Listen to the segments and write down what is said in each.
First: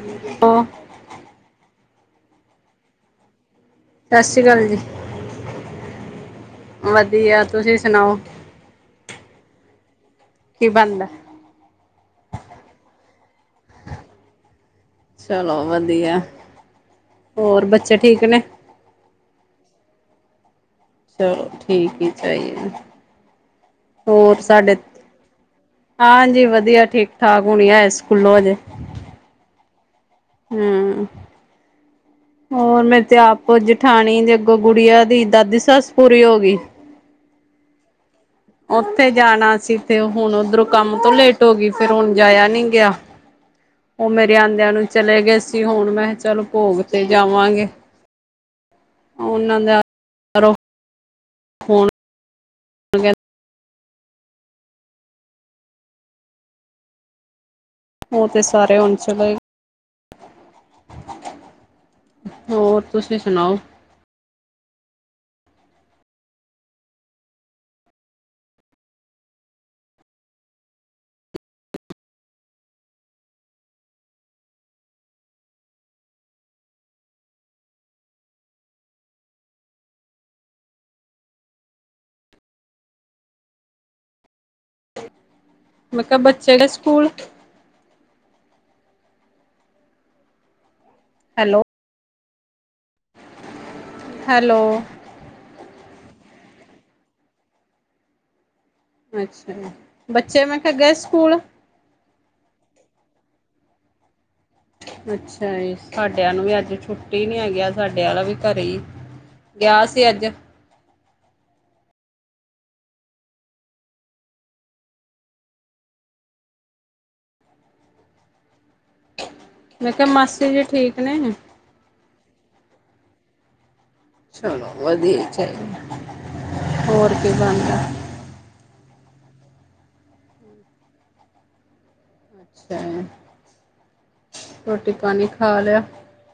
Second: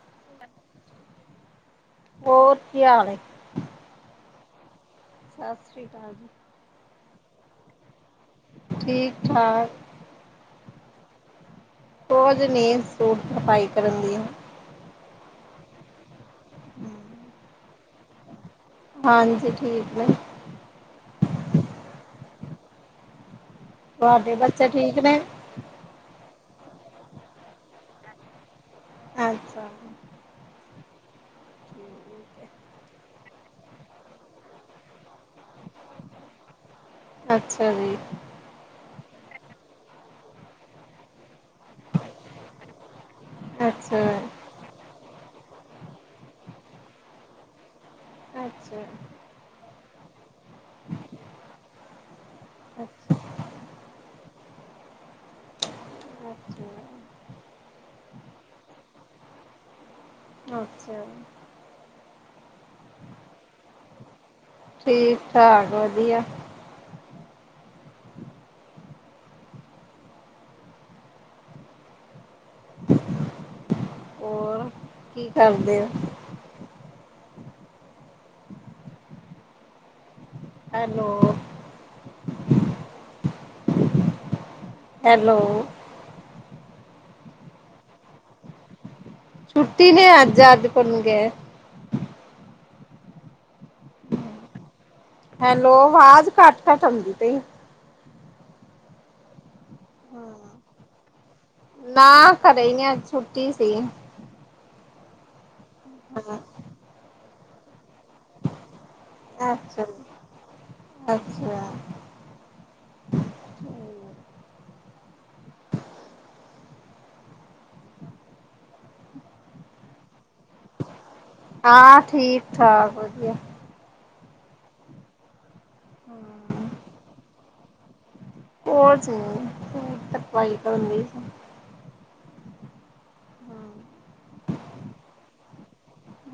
ਠੀਕ ਹੋ। ਹੋਰ ਕੀ ਹਾਲ ਏ। ਸਤਿ ਸ਼੍ਰੀ ਅਕਾਲ ਜੀ। ਸਤਿ ਸ਼੍ਰੀ ਅਕਾਲ ਜੀ। ਵਧੀਆ ਤੁਸੀਂ ਸੁਣਾਓ। ਠੀਕ ਠਾਕ। ਕੀ ਬਨਦਾ। ਕੁਝ ਨਈ ਸੂਟ ਤਰਪਾਈ ਕਰਨ ਦੀ ਆਂ। ਚਲੋ ਵਧੀਆ ਹੋਰ ਬੱਚੇ ਠੀਕ ਨੇ। ਹਾਂਜੀ ਠੀਕ ਨੇ। ਚਲੋ ਠੀਕ ਚਾਹੀਏ ਨੇ। ਤੁਹਾਡੇ ਬੱਚੇ ਠੀਕ ਨੇ। ਹਾਂਜੀ ਵਧੀਆ ਠੀਕ ਠਾਕ ਹੋਣੇ ਆਏ ਸਕੂਲੋਂ ਹਜੇ ਅੱਛਾ ਹੂੰ ਹੋਰ ਮੇਰੇ ਤੇ ਆਪ ਜਠਾਣੀ ਦੇ ਅੱਗੋਂ ਗੁੜੀਆ ਦੀ ਦਾਦੀ ਸੱਸ ਪੂਰੀ ਹੋ ਗਈ। ਅੱਛਾ ਜੀ। ਉੱਥੇ ਜਾਣਾ ਸੀ ਤੇ ਹੁਣ ਓਧਰੋਂ ਕੰਮ ਤੋਂ ਲੇਟ ਹੋ ਗਈ ਫਿਰ ਹੁਣ ਜਾਇਆ ਨੀ ਗਿਆ ਅੱਛਾ, ਅੱਛਾ, ਉਹ ਮੇਰੇ ਆਦਿਆਂ ਨੂੰ ਚਲੇ ਗਏ ਸੀ। ਅ ਹੁਣ ਮੈਂ ਚੱਲ ਭੋਗ ਤੇ ਜਾਵਾਂਗੇ। ਅੱਛਾ। ਉਹਨਾਂ ਦਾ ਹੁਣ ਅੱਛਾ ਕਹਿੰਦੇ ਅੱਛਾ। ਉਹ ਤੇ ਸਾਰੇ ਹੁਣ ਚਲੇ ਅੱਛਾ ਹੋਰ ਤੁਸੀ ਵੀ ਸੁਣਾਓ। ਠੀਕ ਠਾਕ ਵਧੀਆ। ਹੋਰ ਕੀ ਕਰਦੇ ਹੋ। ਹੈਲੋ। ਹੈਲੋ। ਮੈਂ ਕਿਹਾ ਬੱਚੇ ਗਏ ਸਕੂਲ ਛੁੱਟੀ ਨੇ, ਅੱਜ- ਅੱਜ ਪੜਨਗੇ। ਹੈਲੋ। ਹੈਲੋ। ਹੈਲੋ, ਹਾਂ ਆਵਾਜ਼ ਘੱਟ, ਘੱਟ ਆਉਂਦੀ ਪਈ। ਅੱਛਾ, ਬੱਚੇ ਮੈਂ ਕਿਹਾ ਗਏ ਸਕੂਲ। ਨਾ, ਘਰੇ ਨੇ ਅਜ ਛੁੱਟੀ ਸੀ। ਅੱਛਾ ਜੀ, ਸਾਡਿਆਂ ਨੂੰ ਵੀ ਅੱਜ ਛੁੱਟੀ ਨੀ ਹੈਗੀ ਅੱਜ। ਸਾਡੇ ਆਲਾ ਵੀ ਘਰੇ ਹੀ, ਅੱਛਾ ਗਿਆ ਸੀ ਅੱਜ। ਅੱਛਾ। ਮੈਂ ਕਿਹਾ ਮਾਸੀ ਜੀ ਠੀਕ ਨੇ। ਹਾਂ, ਠੀਕ- ਠਾਕ ਵਧੀਆ। ਚਲੋ ਵਧੀਆ ਚਾਹੀਦਾ, ਹੋਰ ਕੀ ਬਣਦਾ। ਹੋਰ ਸੁਣਾਓ [unintelligible] ਅੱਛਾ, ਰੋਟੀ ਪਾਣੀ ਖਾ ਲਿਆ।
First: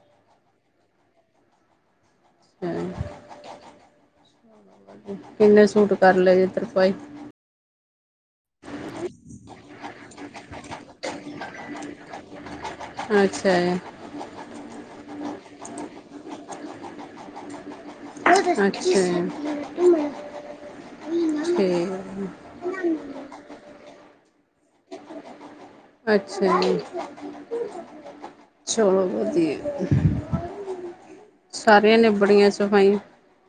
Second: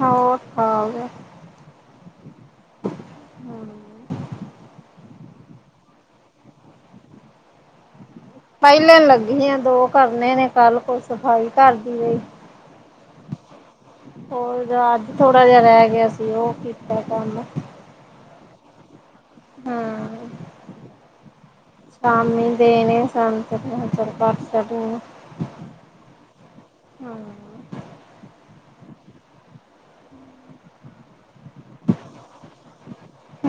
ਹੋਰ, ਖਾ ਲਿਆ ਹੈਂ। ਕਿੰਨੇ ਸੂਟ ਕਰ ਲਏ ਜੇ ਤਰਪਾਈ? ਪਹਿਲੇ ਲੱਗੀ ਆ, ਦੋ ਕਰਨੇ ਨੇ, ਕੱਲ ਕੋਈ ਸਫ਼ਾਈ ਘੱਰ ਦੀ ਔ ਅੱਛਾ ਜੀ। ਹੋਰ ਰਾਤ ਦੀ ਥੋੜਾ ਜਾ ਰੈ ਗਿਆ ਸੀ ਓਹ ਕੀਤਾ ਕੰਮ। ਅੱਛਾ ਜੀ ਹੂੰ, ਠੀਕ ਸਵਾਮੀ ਦੇਣੇ ਸਨ ਫੇਰ ਮੈਂ ਖੈ ਚਲ ਕੱਟ ਸਕੂਂ। ਅੱਛਾ ਜੀ, ਚਲੋ ਵਧੀਐ। ਸਾਰੀਆਂ ਨਿਬੜ ਗਈਆਂ ਸਫਾਈ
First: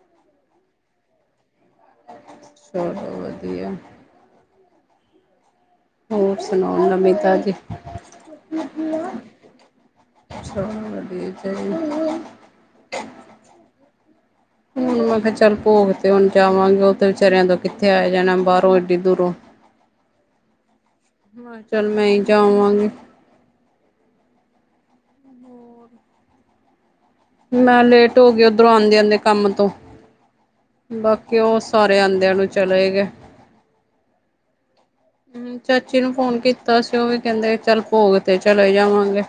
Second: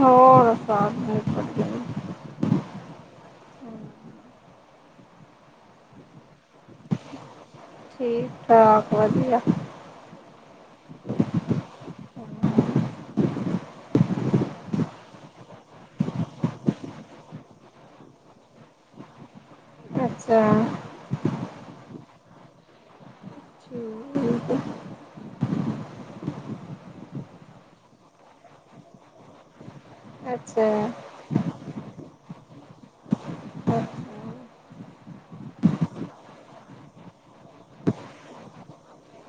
ਹੋਰ ਸਾਬ ਮੂ [unintelligible] ਚਲੋ ਵਧੀਆ। ਹੋਰ ਸੁਣਾਓ, ਨਵੀ-ਤਾਜੀ? ਠੀਕ ਠਾਕ ਵਧੀਆ ਚਲੋ ਵਧੀਆ ਈ ਚਾਈਦਾ ਹੁਣ ਮੈਂ ਕੈ ਚੱਲ ਭੋਗ ਤੇ ਹੁਣ ਜਾਵਾਂਗੇ, ਓਹ ਤੇ ਵਿਚਾਰਿਆਂ ਤੋਂ ਕਿੱਥੇ ਆਯਾ ਜਾਣਾ, ਬਾਰੋਂ ਏਡੀ ਦੂਰੋਂ। ਅੱਛਾ। ਮੈਂ ਚਲ, ਮੈਂ ਈ ਜਾਵਾਂਗੀ। ਠੀਕ, ਠੀਕ ਏ। ਮੈਂ ਲੇਟ ਹੋ ਗਈ ਉੱਧਰੋਂ ਆਂਦੇ ਆਂਦੇ ਕੰਮ ਤੋਂ। ਅੱਛਾ। ਬਾਕੀ ਔ, ਸਾਰੇ ਆਂਦਿਆਂ ਨੂੰ ਚਲੇ ਈ ਗਏ। ਹੂੰ, ਚਾਚੀ ਨੂੰ ਫੋਨ ਕੀਤਾ ਸੀ, ਓਹ ਵੀ ਕੈੰਦੇ ਚੱਲ ਭੋਗ ਤੇ ਚਲੇ ਜਾਵਾਂਗੇ।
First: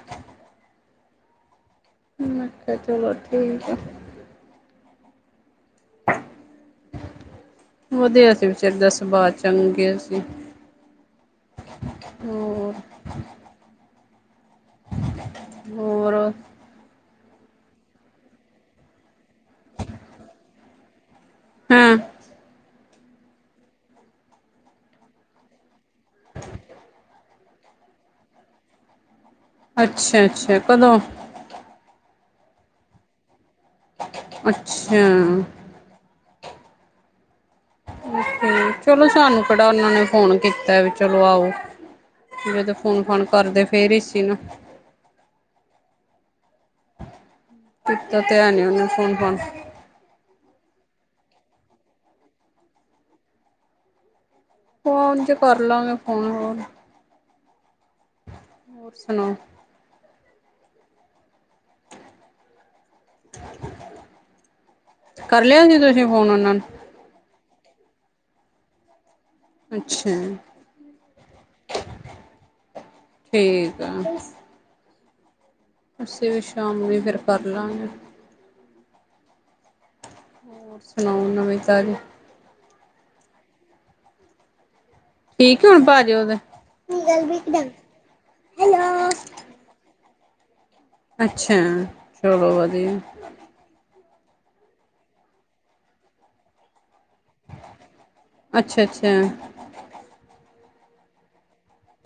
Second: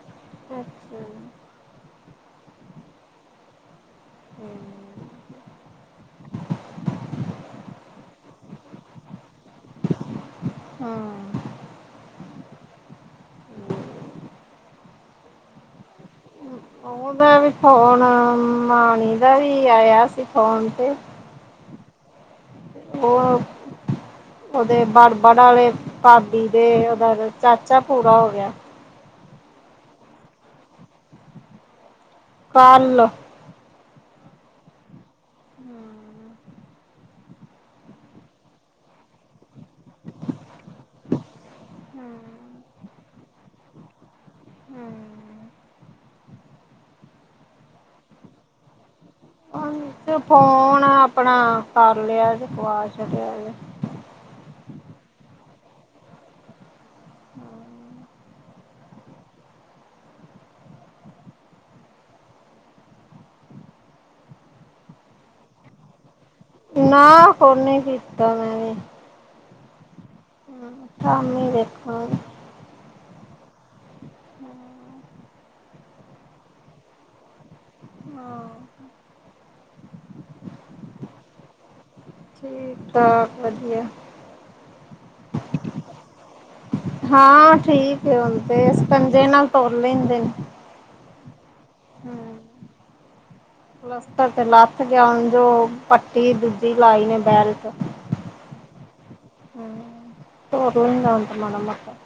ਅੱਛਾ। ਮੈਂ ਕਿਆ, ਚਲੋ ਠੀਕ ਹੈ। ਵਧੀਆ ਸੀ, ਵਿਚਾਰੀ ਦਾ ਸੁਬਾਅ, ਚੰਗੇ ਸੀ। ਹਾਂ। ਹੋਰ। ਨੋਰ ਔ। ਓਹਦਾ ਵੀ ਫੋਨ, ਮਾਣੀ ਦਾ ਵੀ ਆਇਆ ਸੀ ਫੋਨ ਤੇ। ਹਅਂ। ਓਹ ਓਦੇ ਬੜਬੜ ਆਲੇ, ਭਾਬੀ ਦੇ ਓਦਾ ਚਾਚਾ ਪੂਰਾ ਹੋ ਗਿਆ। ਅੱਛਾ ਅੱਛਾ, ਕਦੋਂ? ਕਲ। ਅੱਛਾ। ਚਲੋ ਸਾਨੂੰ ਕੇੜਾ ਓਨਾਂ ਨੇ ਫੋਨ ਕੀਤੈ ਵੀ ਚਲੋ ਆਓ। ਜਿਵੇ ਤੇ ਫੋਨ-ਫਾਨ ਕਰਦੇ ਫੇਰ ਈ ਸੀ ਨਾ। ਹੂੰ। ਕੀਤਾ ਤੇ ਹੈ ਨੀ ਓਨੇ ਫੋਨ-ਫਾਨ। ਤੂ ਫੋਨ ਅਪਣਾ ਕਰ ਲਿਆ ਜੇ ਫਵਾ ਛਡਿਆ ਜੇ। ਫੋਨ 'ਚ ਕਰ ਲਾਂਗੇ, ਫੋਨ ਹੋਰ। ਹੋਰ ਸੁਣਾਓ? ਕਰ ਲਿਆ ਸੀ ਤੁਸੀਂ ਫੋਨ ਉਨਾਂ ਨੂੰ? ਨਾ ਕੋਨੀ ਕੀਤਾ ਮੈਂ ਵੀ। ਅੱਛਾ ਜੀ। ਹੂੰ, ਸ਼ਾਮੀ ਵੇਖੋ। ਠੀਕ ਆ। ਅਸੀਂ ਵੀ ਸ਼ਾਮੀ, ਫੇਰ ਕਰ ਲਾਂਗੇ। ਹੋਰ ਹਾਂ। ਹੋਰ ਸੁਣਾਓ, ਨਵੀਂ- ਤਾਜੀ। ਠੀਕ ਠਾਕ ਵਧੀਆ। ਠੀਕ ਏ ਹੁਣ ਪਾਜੀ ਉਹਦੇ। ਹਾਂ ਠੀਕ ਹੁਣ ਦੇ, ਹੈਲੋ ਸਕੰਜੇ ਨਾਲ ਤੁਰ ਲੈਂਦੇ ਨੇ। ਅੱਛਾ, ਹਮ ਚਲੋ ਵਧੀਆ। ਪਲਸਤਰ ਤੇ ਲੱਥ ਗਿਆ ਹੁਣ, ਜੋ ਪੱਟੀ ਦੂਜੀ ਲਾਈ ਨੇ ਬੈਲ ਤੇ ਅੱਛਾ- ਅੱਛਾ। ਸੋ ਰੋਲਿੰ ਉਂ ਮੈਡਮ ਮਤ। [unintelligible]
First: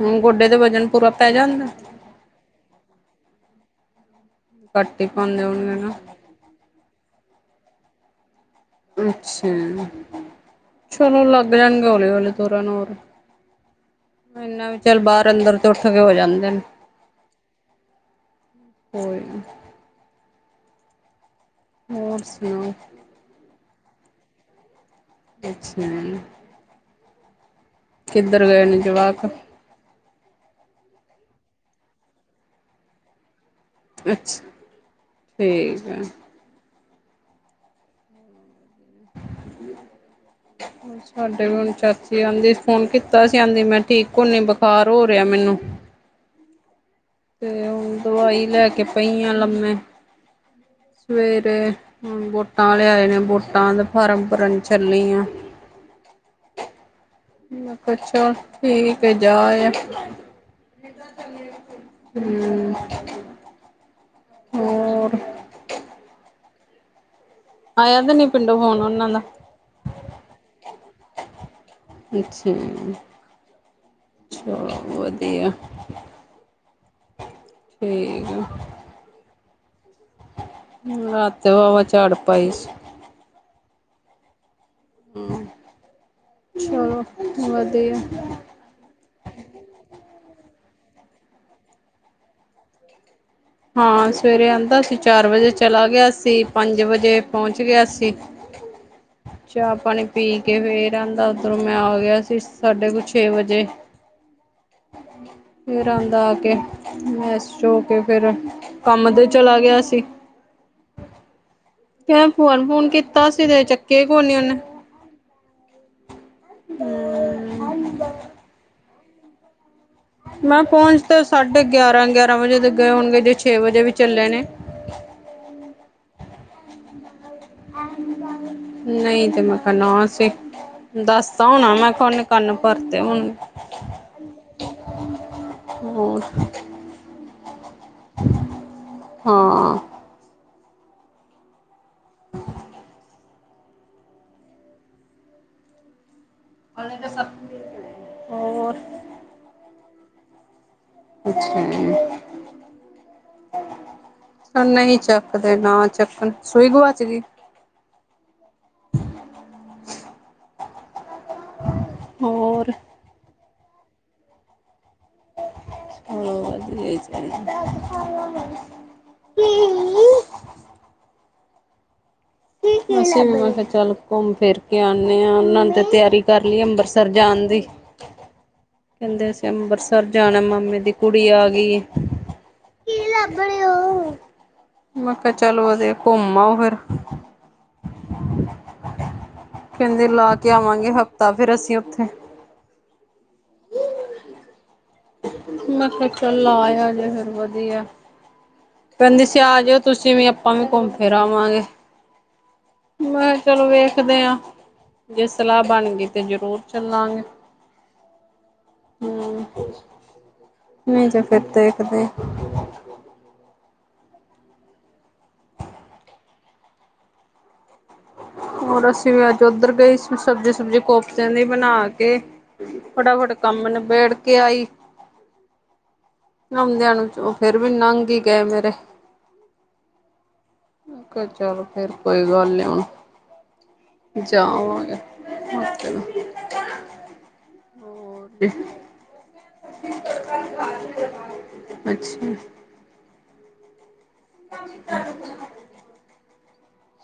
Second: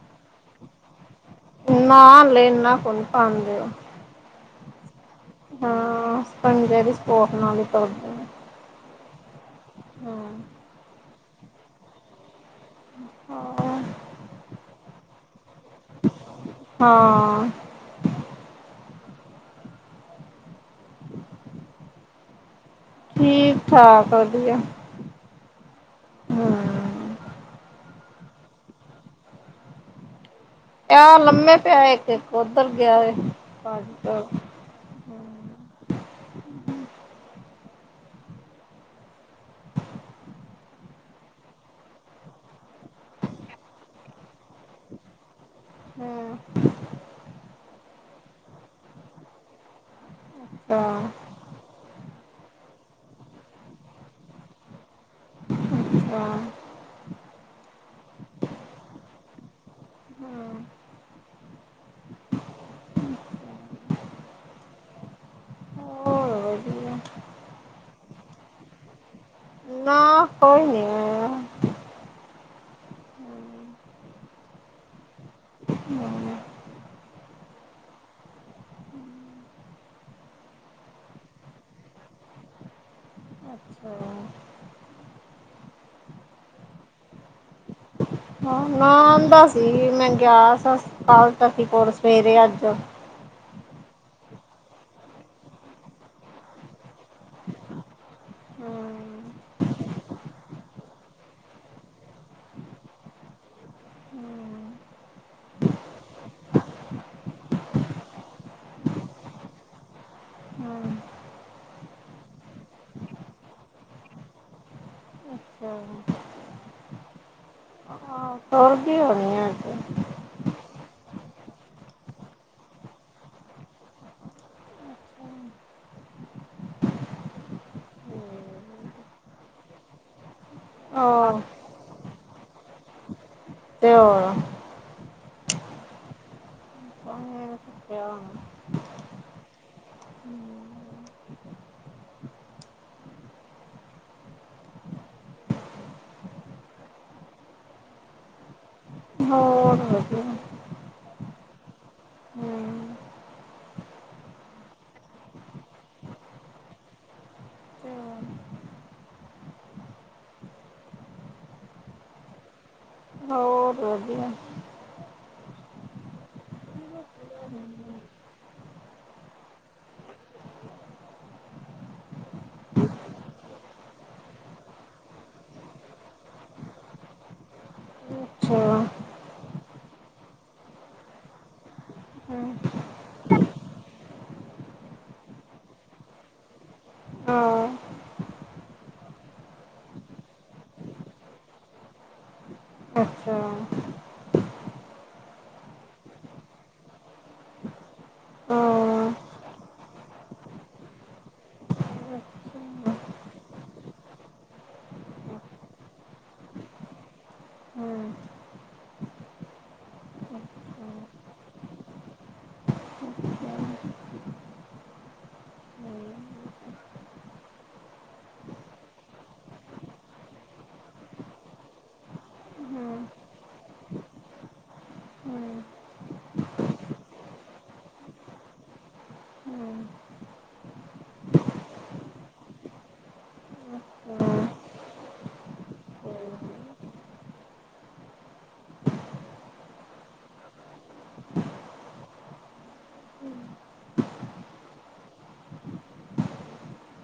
ਹੁਣ ਗੋਡੇ ਦੇ ਵਜਨ ਪੂਰਾ ਪੈ ਜਾਂਦਾ। ਨਾ ਲੇਨਾ ਕੁਨ ਪਾਉਂਦੇਓ। ਕੱਟ ਹੀ ਪਾਉਂਦੇ ਹੋਣੀ ਨਾ। ਪੰਜੇ ਦੀ ਸਪੋਰਟ ਨਾਲ ਤੁਰਦੇ ਅੱਛਾ, ਚਲੋ ਲੱਗ ਜਾਣਗੇ ਹੌਲੇ- ਹੌਲੇ। ਤੁਰਨਰ, ਹਾਂ ਇਨਾ ਵੀ ਚੱਲ ਬਾਹਰ ਅੰਦਰ ਤੱਠ ਕੇ ਹੋ ਜਾਂਦੇ ਨੇ, ਹਾਂ ਕੋਈ ਨੀ। ਹੋਰ ਸੁਣਾੳ। ਠੀਕ ਠਾਕ ਵਧੀਆ। ਅੱਛਾ ਜੀ। ਹਮ। ਕਿੱਧਰ ਗਏ ਨੇ ਜਵਾਕ। ਆਹ ਲੰਮੇ ਪਿਆ, ਇੱਕ, ਇੱਕ ਉੱਧਰ ਗਿਆ। ਹਮ ਅੱਛਾ, ਠੀਕ ਹੈ। ਹਾਂਜੀ। ਸਾਡੇ ਵੀ ਹੁਣ ਚਾਚੀ ਆਂਦੀ, ਫੋਨ ਕੀਤਾ ਸੀ ਆਂਦੀ ਮੈਂ ਠੀਕ ਹੁੰਨੀ ਬੁਖਾਰ ਹੋ ਰਿਹਾ ਮੈਨੂੰ। ਹਮ। ਤੇ ਹੁ ਦਵਾਈ ਲੈ ਕੇ ਪਈਆਂ ਲੰਮੇ, ਹਾਂ ਸਵੇਰੇ ਤੇ ਹੁਣ ਵੋਟਾਂ ਆਲੇ ਆਏ ਨੇ, ਵੋਟਾਂ ਦੇ ਫਾਰਮ ਭਰਨ ਚੱਲੀ ਆਂ। [unintelligible] ਮੈਂ ਕਿਹਾ ਚੱਲ ਠੀਕ ਏ, ਜਾ ਆ। ਹਮ। ਹੋਰ। ਵਧੀਆ ਆਇਆ ਤੇ ਨੀ ਪਿੰਡੋ ਫੋਣ ਉਹਨਾਂ ਦਾ? ਨਾ [unintelligible] [unintelligible] [inaudible] ਚਲੋ ਵਧੀਆ, ਠੀਕ ਆ। ਰਾਤ [unintelligible] ਝਾੜ ਪਾਈ ਸੀ। ਅੱਛਾ। ਹਮ, ਚਲੋ ਵਧੀਆ। ਨਾਮ ਦਾ ਸੀ ਮੈ ਗਿਆ ਸੀ [unintelligible] ਕੋਲ ਸਵੇਰੇ ਅੱਜ। ਹਾਂ, ਸਵੇਰੇ ਆਉਂਦਾ ਸੀ, ਚਾਰ ਵਜੇ ਚਲਾ ਗਿਆ ਸੀ, ਪੰਜ ਵਜੇ ਪਹੁੰਚ ਗਿਆ ਸੀ। ਚਾਹ-ਪਾਣੀ ਪੀ ਕੇ ਫੇਰ ਆਹੰਦਾ ਉਰੋਂ ਮੈਂ ਆ ਗਿਆ ਸੀ, ਸਾਡੇ ਕੁਲ ਛੇ ਵਜੇ। ਫਿਰ ਆਉਂਦਾ ਆ ਕੇ ਫ਼੍ਰੇਸ਼ ਹੋ ਕੇ ਫੇਰ ਕੰਮ ਤੇ ਚਲਾ ਗਿਆ ਸੀ। ਹਮ। ਕ ਫੋਨ-ਫੁਣ ਕੀਤਾ ਸੀ, ਤੇ ਚੱਕਿਆ ਹੀ ਕੋ ਨੀ ਉਹਨੇ। [unintelligible] [unintelligible] [unintelligible] ਦੀ ਹੋਣੀ ਆ ਅੱਜ। ਮੈਂ ਪਹੁੰਚ ਤਾਂ ਸਾਢੇ ਗਿਆਰਾਂ-ਗਿਆਰਾਂ ਵਜੇ ਤੋਂ ਗਏ ਹੋਣਗੇ, ਜੇ ਛੇ ਵਜੇ ਵੀ ਚੱਲੇ ਨੇ। ਨਹੀਂ ਤੇ ਮੈਂ ਕਿਹਾ ਨਾ ਸੀ। ਆਹ ਦੱਸਤਾ ਹੋਣਾ ਮੈਂ [inaudible] ਕੰਨ ਭਰਤੇ ਹੋਣੇ। ਤੇ ਹੋਰ। ਹੋਰ। [unintelligible] ਹਾਂ। [unintelligible] ਹਲੇ ਤਾਂ ਸਭ [unintelligible] ਹੋਰ। ਹਮ- ਹਮ। ਅੱਛਾ ਜੀ। ਹਮ ਨਹੀਂ ਚੱਕਦੇ ਨਾ ਚੱਕਣ। ਸੂਈ ਗਆਚ ਗਈ? ਹੋਰ? ਹੋਰ ਵਧੀਆ। [unintelligible] ਅਸੀਂ ਮ ਕਿਹਾ ਚੱਲ ਘੁੰਮ ਫਿਰ ਕੇ ਆਉਦੇ ਹਾਂ, ਉਹਨਾਂ ਨੇ ਤੇ ਤਿਆਰੀ ਕਰ ਲਈ ਅੰਮ੍ਰਿਤਸਰ ਜਾਣ ਦੀ। ਅੱਛਾ ਕਹਿੰਦੇ ਅਸੀਂ ਅੰਮ੍ਰਿਤਸਰ ਜਾਣਾ ਮਾਮੇ ਦੀ ਕੁੜੀ ਆ ਗਈ। ਕੀ ਲੱਭ ਰਹੇ ਓ। ਮੈਂ ਕਿਹਾ ਚਲੋ ਘੁੰਮ ਆਓ ਫਿਰ। ਹਾਂ। ਕਹਿੰਦੇ ਲਾ ਕੇ ਆਵਾਂਗੇ ਹਫ਼ਤਾ, ਫੇਰ ਅਸੀਂ ਉੱਥੇ। ਅੱਛਾ। ਮੈਂ ਕਿਹਾ ਚਲ, ਆ ਆਜੇ ਫਿਰ ਵਧੀਆ। ਹਾਂ ਕਹਿੰਦੀ ਸੀ ਆ ਜਾਇਓ ਤੁਸੀਂ ਵੀ, ਆਪਾਂ ਵੀ ਘੁੰਮ ਫਿਰ ਆਵਾਂਗੇ। ਮੈਂ ਕਿਹਾ, ਚਲੋ ਵੇਖਦੇ ਹਾਂ। ਜੇ ਸਲਾਹ ਬਣ ਗਈ, ਤੇ ਜਰੂਰ ਚੱਲਾਂਗੇ। ਹਾ, ਨਹੀਂ ਤੇ ਫਿਰ ਦੇਖਦੇ। ਹੋਰ ਅਸੀਂ ਵੀ ਅੱਜ ਉੱਧਰ ਗਏ ਸੀ, ਸਬਜ਼ੀ- ਸਬਜ਼ੀ ਕੋਫਤਿਆਂ ਦੀ ਬਣਾ ਕੇ। ਫਟਾਫਟ ਕੰਮ ਨਿਬੇੜ ਕੇ ਆਈ। ਹਮ। ਆਉਂਦਿਆਂ ਨੂੰ ਫੇਰ ਵੀ ਨੰਘ ਹੀ ਗਏ ਮੇਰੇ। ਮੈੰ ਕਿਹਾ ਚੱਲੋ, ਫੇਰ ਕੋਈ ਗੱਲ ਨੀ ਹੁਣ। ਜਾ ਆਵਾਂਗੇ, ਓਕੇ। ਹੋਰ ਤੇ। ਅੱਛਾ।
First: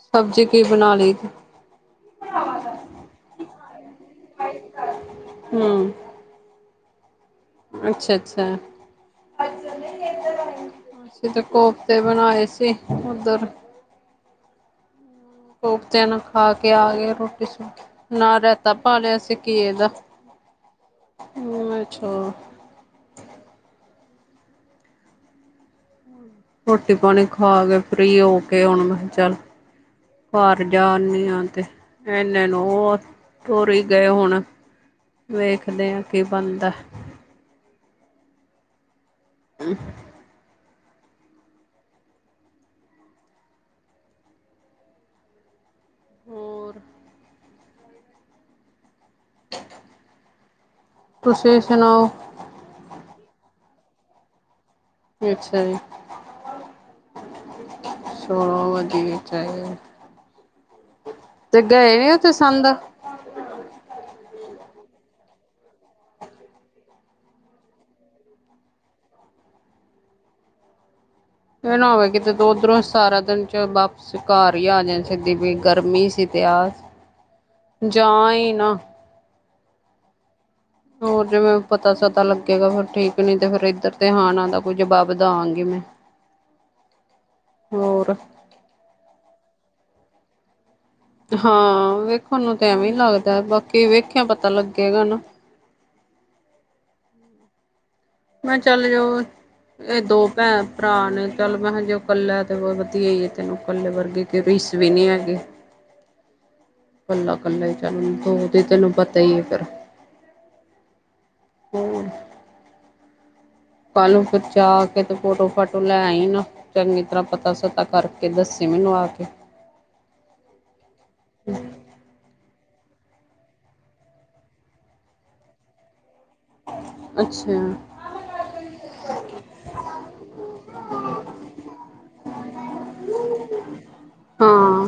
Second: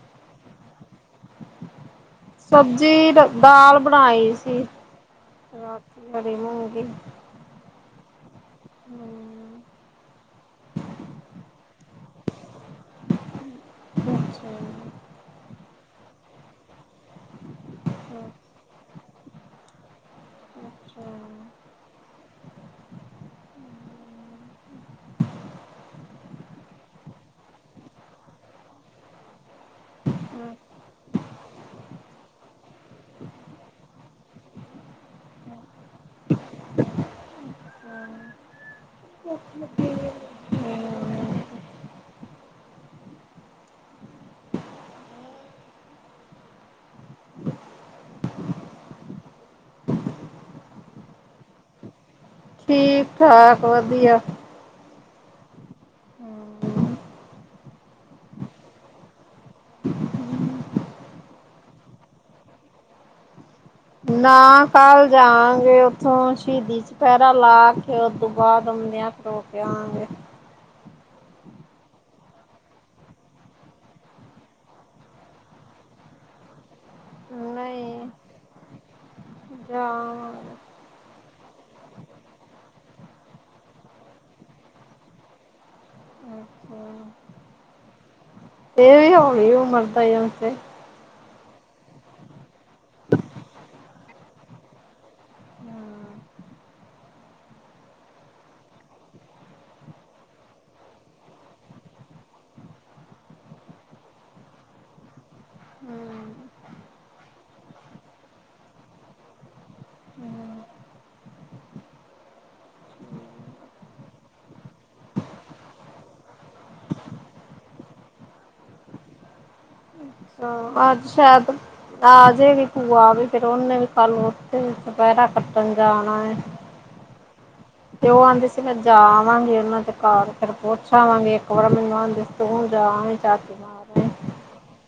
ਸਬਜ਼ੀ ਕੀ ਬਣਾ ਲਈ। ਸਬਜ਼ੀ, ਦਾਲ ਬਣਾਈ ਸੀ, ਹੂੰ ਰਾਤੀ ਹਰੀ ਮੂੰਗੀ। ਅੱਛਾ -ਅੱਛਾ। ਅਸੀਂ ਤੇ ਕੋਫਤੇ ਬਣਾਏ ਸੀ, ਉਧਰ। ਅੱਛਾ। ਕੋਫਤਿਆਂ ਨਾਲ ਖਾ ਕੇ ਆ ਕੇ ਰੋਟੀ ਸੁੂਖੀ। ਨਾ ਰਹਿਤਾ ਪਾ ਲਿਆ ਸੀ ਘੀਏ ਦਾ, ਮੈਂ ਕਿਹਾ ਛੋੜ। ਰੋਟੀ ਪਾਣੀ ਖਾ ਕੇ ਫਰੀ ਹੋ ਕੇ, ਹੁਣ ਮੈਂ ਕਿਹਾ ਚੱਲ। ਭਰ ਜਾਦੀ ਆ ਤੇ, ਇਹਨੇ ਨੂੰ ਉਹ। ਤੋਰੀ ਗਏ ਹੁਣ, ਵੇਖਦੇ ਆ, ਕੀ ਬਣਦਾ। ਕੀ‌ ਹੋਰ। [inaudible] ਤੁਸੀ ਸੁਣਾਉ। ਠੀਕ- ਠਾਕ ਵਧੀਆ। ਅੱਛਾ ਜੀ, ਚਲੋ ਵਧੀਆ ਚਾਹੀ। ਤੇ ਗਏ ਨੀ ਉਹਥੇ ਸੰਦ। ਨਾ ਕੱਲ ਜਾਵਾਂਗੇ ਉੱਥੋਂ, ਸ਼ਹੀਦੀ ਚੁਪਹਿਰਾ ਲਾ ਕੇ ਉਸਤੋ ਬਾਅਦ ਆਉਂਦੇ ਹਾਂ। ਹੋ ਕੇ ਆਵਾਂਗੇ। ਇਹ ਨਾ ਹੋਵੇ ਕਿਤੇ ਦੋ ਉੱਧਰੋਂ ਸਾਰਾ ਦਿਨ ਚ ਵਾਪ ਕੇ ਘਰ ਹੀ ਆ ਜਾ ਸਿੱਧ ਵੀ ਗਰਮੀ ਸੀ ਤਾ, ਜਾ ਹੀ ਨਾ। ਆ [unintelligible] ਹੋਰ ਜੇ ਮੈ ਪਤਾ ਸਤਾ ਲੱਗੇਗਾ ਫਿਰ ਠੀਕ ਨੀ ਤੇ ਫਿਰ ਇੱਧਰ ਤੇ ਹ ਨਾ ਦਾ ਕੋਈ ਜਵਾਬ ਦਾਗੀ ਮੈਂ। ਹੋਰ ਤੇ ਵੀ ਹੋ ਵੀ ਮਰਦਾ ਉਹਦੇ ਤੇ ਹਾਂ, ਵੇਖਣ ਨੂੰ ਤਾਂ ਐਵੇਂ ਹੀ ਲੱਗਦਾ, ਬਾਕੀ ਵੇਖਿਆ ਪਤਾ ਲੱਗੇਗਾ ਨਾ। ਮੈਂ ਚੱਲ ਜਾਓ। ਇਹ ਦੋ ਭੈਣ ਭਰਾ ਨੇ, ਚੱਲ ਮੈਂ ਕਿਹਾ ਜੇ ਕੱਲਾ ਤੇ ਵਧੀਆਈ ਹੈ ਤੈਨੂੰ ਕੱਲੇ ਵਰਗੀ [unintelligible] ਹੇਗੇ ਬੰਦਾ ਇਕੱਲਾ ਚੰਗਾ, ਦੋ ਤੇ ਤੈਨੂੰ ਪਤਾ ਹੀ ਹੈ ਫੇਰ ਹੂ ਪਾਲੋ ਫਿਰ ਜਾ ਫੋਟੋ- ਫਾਟੋ ਲੈ ਆਈ ਨਾ। ਚੰਗੀ ਤਰ੍ਹਾਂ ਪਤਾ- ਸਤਾ ਕਰਕੇ ਦੱੱਸ ਮੈਨੂੰ ਆ ਕੇ। ਹਹ ਅੱਜ ਸ਼ਾਇਦ ਆਜੇ ਵੀ ਭੂਆ ਵੀ ਫਿਰ ਉਹਨੇ ਵੀ ਕੱਲ ਉਥੇ ਵੀ ਚਪਹਿਰਾ ਕੱਟਣ ਜਾਣਾ। ਅੱਛਾ। ਤੇ ਉਹ ਆਉਂਦੀ ਸੀ ਮੈਂ ਜਾ ਆਵਾਂਗੀ ਉਹਨਾਂ ਦੇ ਘਰ ਫਿਰ ਪੁੱਛ ਆਵਾਂਗੇ ਇੱਕ ਵਾਰ ਮਿਲਾਂਗੇ। ਤੂੰ ਜਾਵੀ ਤੱਕ ਹਾਂ।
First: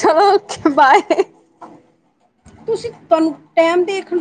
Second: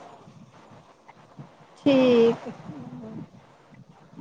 ਚਲੋ ਬਾਏ। ਠੀਕ। ਤੁਸੀਂ, ਤੁਹਾਨੂੰ ਟੈਮ ਦੇਖ